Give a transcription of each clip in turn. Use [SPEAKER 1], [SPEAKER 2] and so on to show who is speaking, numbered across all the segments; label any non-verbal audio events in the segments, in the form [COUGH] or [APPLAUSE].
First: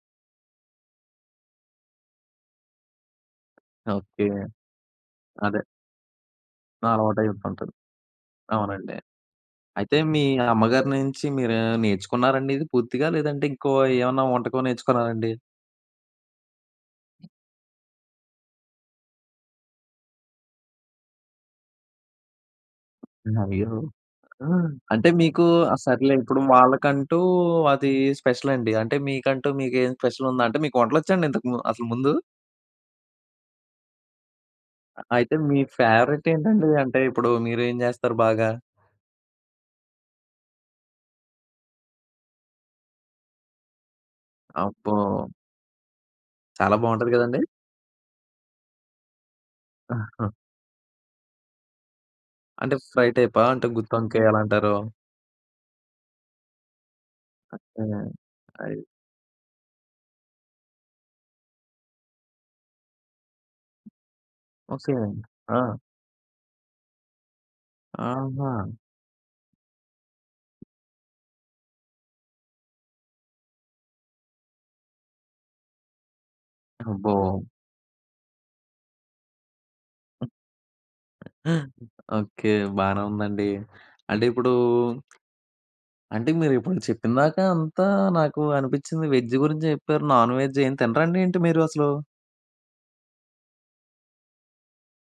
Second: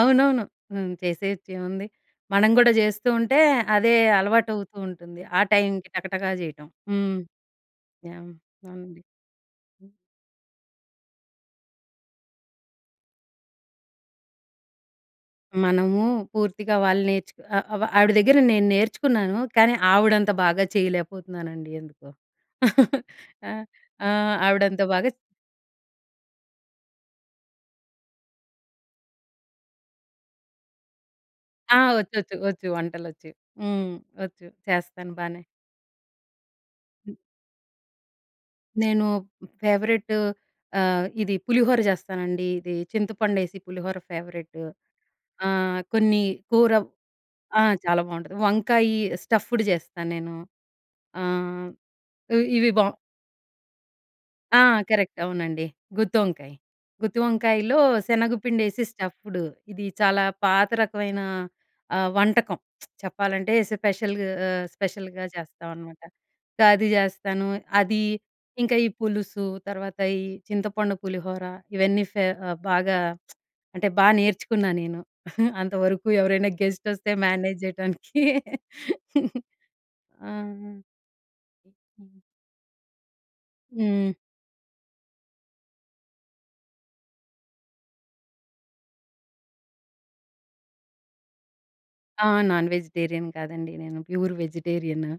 [SPEAKER 1] అవునవును. హ్మ్. చేసేయొచ్చు ఏముంది. మనం కూడా జేస్తూ ఉంటే అదే
[SPEAKER 2] ఓకే.
[SPEAKER 1] అలవాటు అవుతూ ఉంటుంది. ఆ
[SPEAKER 2] అదే.
[SPEAKER 1] టైంకి టకటకా జేయటం.
[SPEAKER 2] నా
[SPEAKER 1] హ్మ్.
[SPEAKER 2] అలవాటు అయితుంటది.
[SPEAKER 1] యహ్!
[SPEAKER 2] అవునండి.
[SPEAKER 1] అవునండి.
[SPEAKER 2] అయితే మీ అమ్మగారి నుంచి మీరు నేర్చుకున్నారండి ఇది పూర్తిగా. లేదంటే ఇంకో ఏమన్నా వంటకం నేర్చుకున్నారండి?
[SPEAKER 1] మనము పూర్తిగా వాళ్ళు నేర్చుకు ఆహ్, ఆవిడ దగ్గర నేను నేర్చుకున్నాను కానీ, ఆవిడంత బాగా చేయలేకపోతున్నానండి ఎందుకో. [CHUCKLES] ఆ!
[SPEAKER 2] అయ్యో!
[SPEAKER 1] ఆహ్,
[SPEAKER 2] ఆ!
[SPEAKER 1] ఆవిడ అంతా
[SPEAKER 2] అంటే
[SPEAKER 1] బాగాస్
[SPEAKER 2] మీకు ఆ సరేలే! ఇప్పుడు వాళ్ళకంటూ అది స్పెషలండి. అంటే మీకంటూ మీకేం స్పెషలుందా? అంటే మీకు వంటలొచ్చాడి ఇంతకు ముం
[SPEAKER 1] ఆ!
[SPEAKER 2] అసలు ముందు?
[SPEAKER 1] ఒచ్చు. ఒచ్చు. ఒచ్చు. వంటలొచ్చు. హ్మ్. ఒచ్చు.
[SPEAKER 2] అ
[SPEAKER 1] చేస్తాను
[SPEAKER 2] అయితే
[SPEAKER 1] బానే.
[SPEAKER 2] మీ ఫేవరేట్ ఏంటండి అంటే
[SPEAKER 1] హ్మ్.
[SPEAKER 2] ఇప్పుడు మీరేం జేస్తారు బాగా?
[SPEAKER 1] నేను ఫేవరెటు ఆహ్, ఇది పులిహోర చేస్తానండి. ఇది చింతపండేసి పులిహోర ఫేవరెటు
[SPEAKER 2] అబ్బో!
[SPEAKER 1] ఆహ్, కొన్ని కూర
[SPEAKER 2] చాలా బావుంటది కదండీ.
[SPEAKER 1] ఆ! చాలా బావుంటది. వంకాయి స్టఫ్డ్ జేస్తా
[SPEAKER 2] ఆహా!
[SPEAKER 1] నేను. ఆహ్, ఇ ఇవి
[SPEAKER 2] అంటే
[SPEAKER 1] బావ్
[SPEAKER 2] ఫ్రై టైపా? అంటే గుత్తొంకాయ ఎలా
[SPEAKER 1] ఆ!
[SPEAKER 2] అంటారు?
[SPEAKER 1] కరెక్ట్. అవునండి. గుత్తోంకాయ. గుత్తి
[SPEAKER 2] ఓకే.
[SPEAKER 1] వంకాయలో
[SPEAKER 2] ఐవ్
[SPEAKER 1] శనగపిండేసి స్టఫ్డు ఇది చాలా పాత రకమైన ఆహ్, వంటకం [SMACKS LIPS] చెప్పాలంటే స్పెషల్ ఆహ్,
[SPEAKER 2] ఓకే.
[SPEAKER 1] స్పెషల్‌గ
[SPEAKER 2] ఆ!
[SPEAKER 1] చేస్తామన్నమాట. గాది చేస్తాను అది
[SPEAKER 2] ఆహా!
[SPEAKER 1] ఇంకా ఈ పులుసు, తర్వాత ఈ చింతపండు పులిహోర, ఇవన్నీ ఫేవ బాగా [SMACKS LIPS] అంటే బా నేర్చుకున్నా నేను. [GIGGLES] అంతవరకు ఎవరైనా గెస్ట్ వస్తే
[SPEAKER 2] అబ్బో!
[SPEAKER 1] మేనేజ్ చేయటానికి. [CHUCKLES] ఆహా! హుహు.
[SPEAKER 2] ఓకే. బానే ఉందండి.
[SPEAKER 1] హ్మ్.
[SPEAKER 2] అంటే ఇప్పుడూ అంటే మీరు ఇప్పుడు చెప్పిందాకా అంతా నాకు అనిపిచ్చింది. వెజ్ గురించే జేప్పారు నాన్‌‌‌‌వెజ్ ఏం తినరండి ఏంటి మీరసలు?
[SPEAKER 1] ఆ! నాన్ వెజిటేరియన్ కాదండి. నేను ప్యూర్ వెజిటేరియను.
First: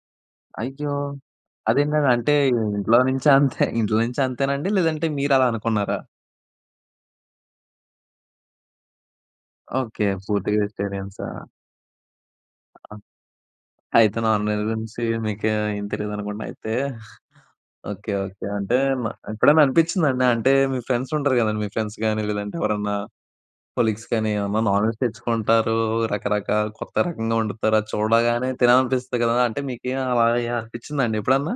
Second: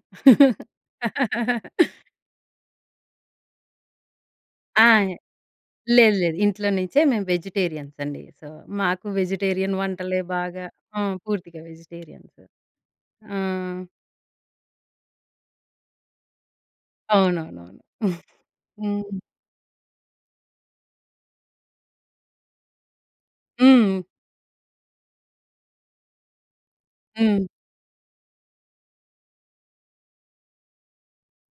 [SPEAKER 2] అయ్యో!
[SPEAKER 1] [LAUGHS]
[SPEAKER 2] అదేంటండి. అంటే ఇంట్లో నుంచి అంతే [CHUCKLES] ఇంట్లో నుంచి అంతేనండి,
[SPEAKER 1] ఆ!
[SPEAKER 2] లేదంటే మీరలా అనుకున్నారా?
[SPEAKER 1] లేదు లేదు. ఇంట్లో నుంచే మేము వెజిటేరియన్స్ అండి. సో మాకు వెజిటేరియన్
[SPEAKER 2] ఓకే.
[SPEAKER 1] వంటలే
[SPEAKER 2] పూర్తి
[SPEAKER 1] బాగా ఆ!
[SPEAKER 2] వెజిటేరియన్సా?
[SPEAKER 1] పూర్తిగా వెజిటేరియన్సు.
[SPEAKER 2] ఆ!
[SPEAKER 1] ఆ!
[SPEAKER 2] అయితే నాన్‌వెజ్ గు‌రించి మీకేం తెలీదనుకుంటా అయితే. [GIGGLES]
[SPEAKER 1] అవునవునవును.
[SPEAKER 2] ఓకే.
[SPEAKER 1] [GIGGLES]
[SPEAKER 2] ఓకే. అంటే
[SPEAKER 1] హ్మ్.
[SPEAKER 2] ఎప్పుడైనా అనిపిచ్చిందాండి అంటే మీ ఫ్రెండ్స్ ఉంటారు కదండీ మీ ఫ్రెండ్స్ గాని, లేదంటే ఎవరన్నా
[SPEAKER 1] హ్మ్.
[SPEAKER 2] కొలీగ్స్ కానీ ఏమన్నా నాన్‌వెజ్ తెచ్చుకుంటారు, రకరకాల కొత్త రకంగా
[SPEAKER 1] హ్మ్.
[SPEAKER 2] వండుతారు. అది చూడగానే తినాలనిపిస్తుంది కదా! అంటే మీకు అలా ఎ అనిపిచ్చిదాండి ఎప్పుడన్నా?